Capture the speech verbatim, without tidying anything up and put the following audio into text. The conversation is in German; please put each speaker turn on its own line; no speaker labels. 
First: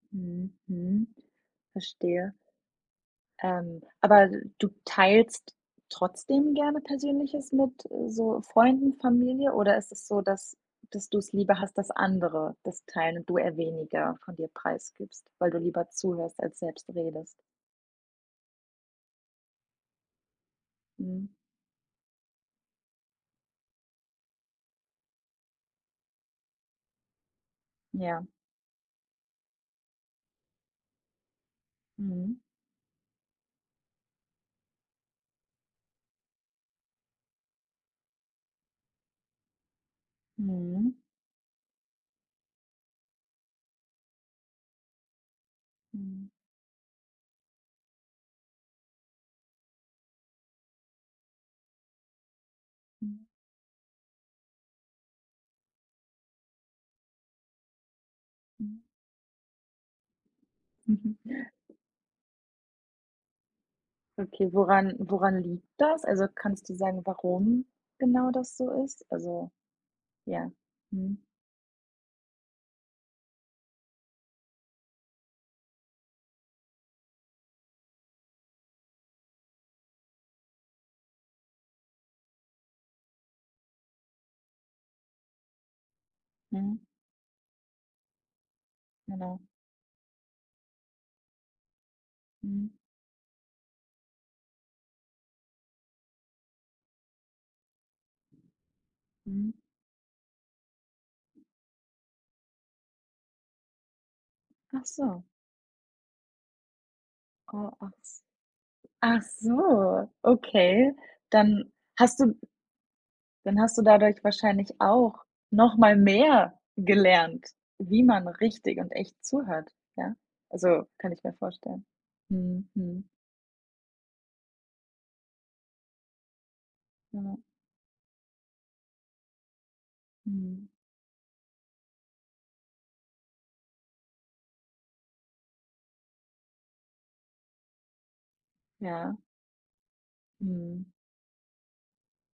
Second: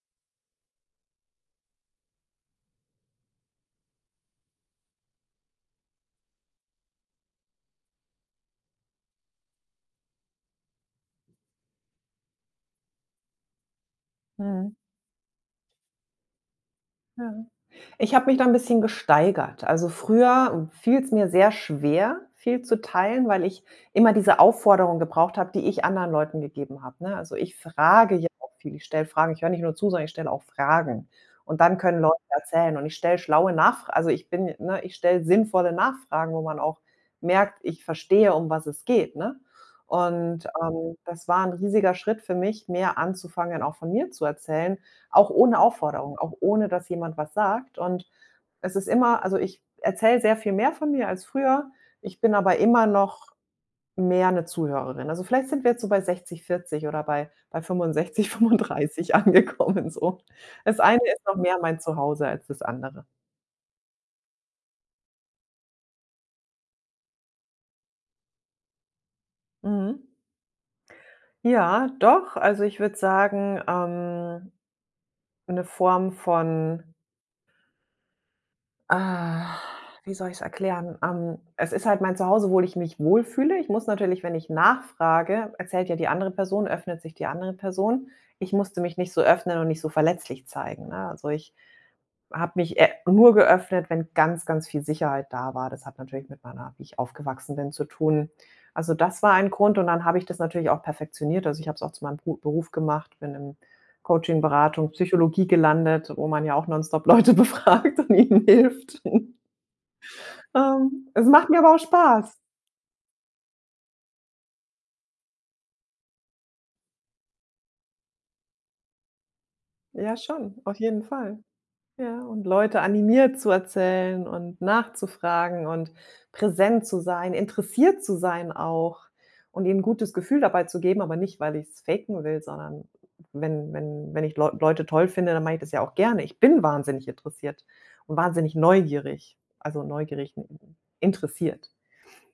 Mhm, mhm. Verstehe. Ähm, aber d du teilst trotzdem gerne Persönliches mit so Freunden, Familie oder ist es so, dass dass du's lieber hast, dass andere das teilen und du eher weniger von dir
Mhm.
preisgibst, weil du lieber zuhörst als selbst
Ja.
redest?
Ich habe mich da 'n bisschen gesteigert. Also, früher fiel's mir
Mhm.
sehr schwer, viel zu teilen, weil ich immer diese Aufforderung gebraucht habe, die ich anderen Leuten gegeben habe, ne? Also, ich frage
Ja.
ja auch viel, ich stelle Fragen ich höre nicht nur zu, sondern ich stelle auch Fragen und dann können Leute
Mhm.
erzählen und ich stelle schlaue Nachfra also, ich bin ne, ich stelle sinnvolle Nachfragen, wo man auch merkt, ich verstehe, um was es geht, ne, und,
Mhm.
ähm, das war 'n riesiger Schritt für mich, mehr anzufangen, auch von mir zu erzählen, auch ohne Aufforderung,
Mhm.
auch ohne, dass jemand was sagt und es ist immer also, ich erzähle sehr viel mehr von mir als früher, ich bin aber immer
Mhm.
noch mehr 'ne Zuhörerin. Also, vielleicht sind wir jetzt so bei sechzig vierzig oder bei bei fünfundsechzig
Mhm.
fünfunddreißig angekommen, so. Das Eine ist
Mhm.
noch mehr mein Zuhause als das Andere.
Okay, woran woran liegt das? Also, kannst du sagen, warum genau das so ist? Also
Mhm.
ja. Mhm.
Ja, doch. Also, ich würde sagen, ähm, 'ne Form von ah, wie soll ich's erklären? Ähm, es ist halt mein Zuhause, wohl ich mich wohlfühle. Ich muss natürlich wenn ich nachfrage, erzählt ja die andere Person,
Mhm.
öffnet sich die andere Person. Ich musste mich nicht so
Genau.
öffnen und nicht so verletzlich zeigen, ne? Also, ich habe
Mhm.
mich e nur geöffnet, wenn ganz, ganz viel Sicherheit da war. Das hat natürlich mit meiner wie ich aufgewachsen bin, zu tun. Also, das war ein
Mhm.
Grund und dann habe ich das natürlich auch perfektioniert. Also, ich habe es auch zu meinem Bru Beruf gemacht, bin im Coachin,
Ach
Beratung
so.
Psychologie gelandet, wo man ja auch nonstop Leute
Oh, ach
befragt und
s
ihnen hilft.
ach so. Okay,
Ähm, es macht mir
dann
aber auch
hast
Spaß.
du Dann hast du dadurch wahrscheinlich auch noch mal mehr gelernt, wie man richtig und echt zuhört,
Ja,
ja?
schon, auf
Also,
jeden
kann ich mir
Fall.
vorstellen.
Ja, und
Mhm,
Leute
mhm.
animiert, zu erzählen und nachzufragen und präsent zu sein,
Genau.
interessiert zu sein auch und ihnen 'n gutes Gefühl dabei
Mhm.
zu geben. Aber nicht, weil ich's faken will, sondern wenn wenn wenn ich Leu Leute toll finde, dann mache ich das ja auch gerne. Ich bin wahnsinnig interessiert und wahnsinnig
Ja.
neugierig, also, neugierig n
Mhm.
interessiert.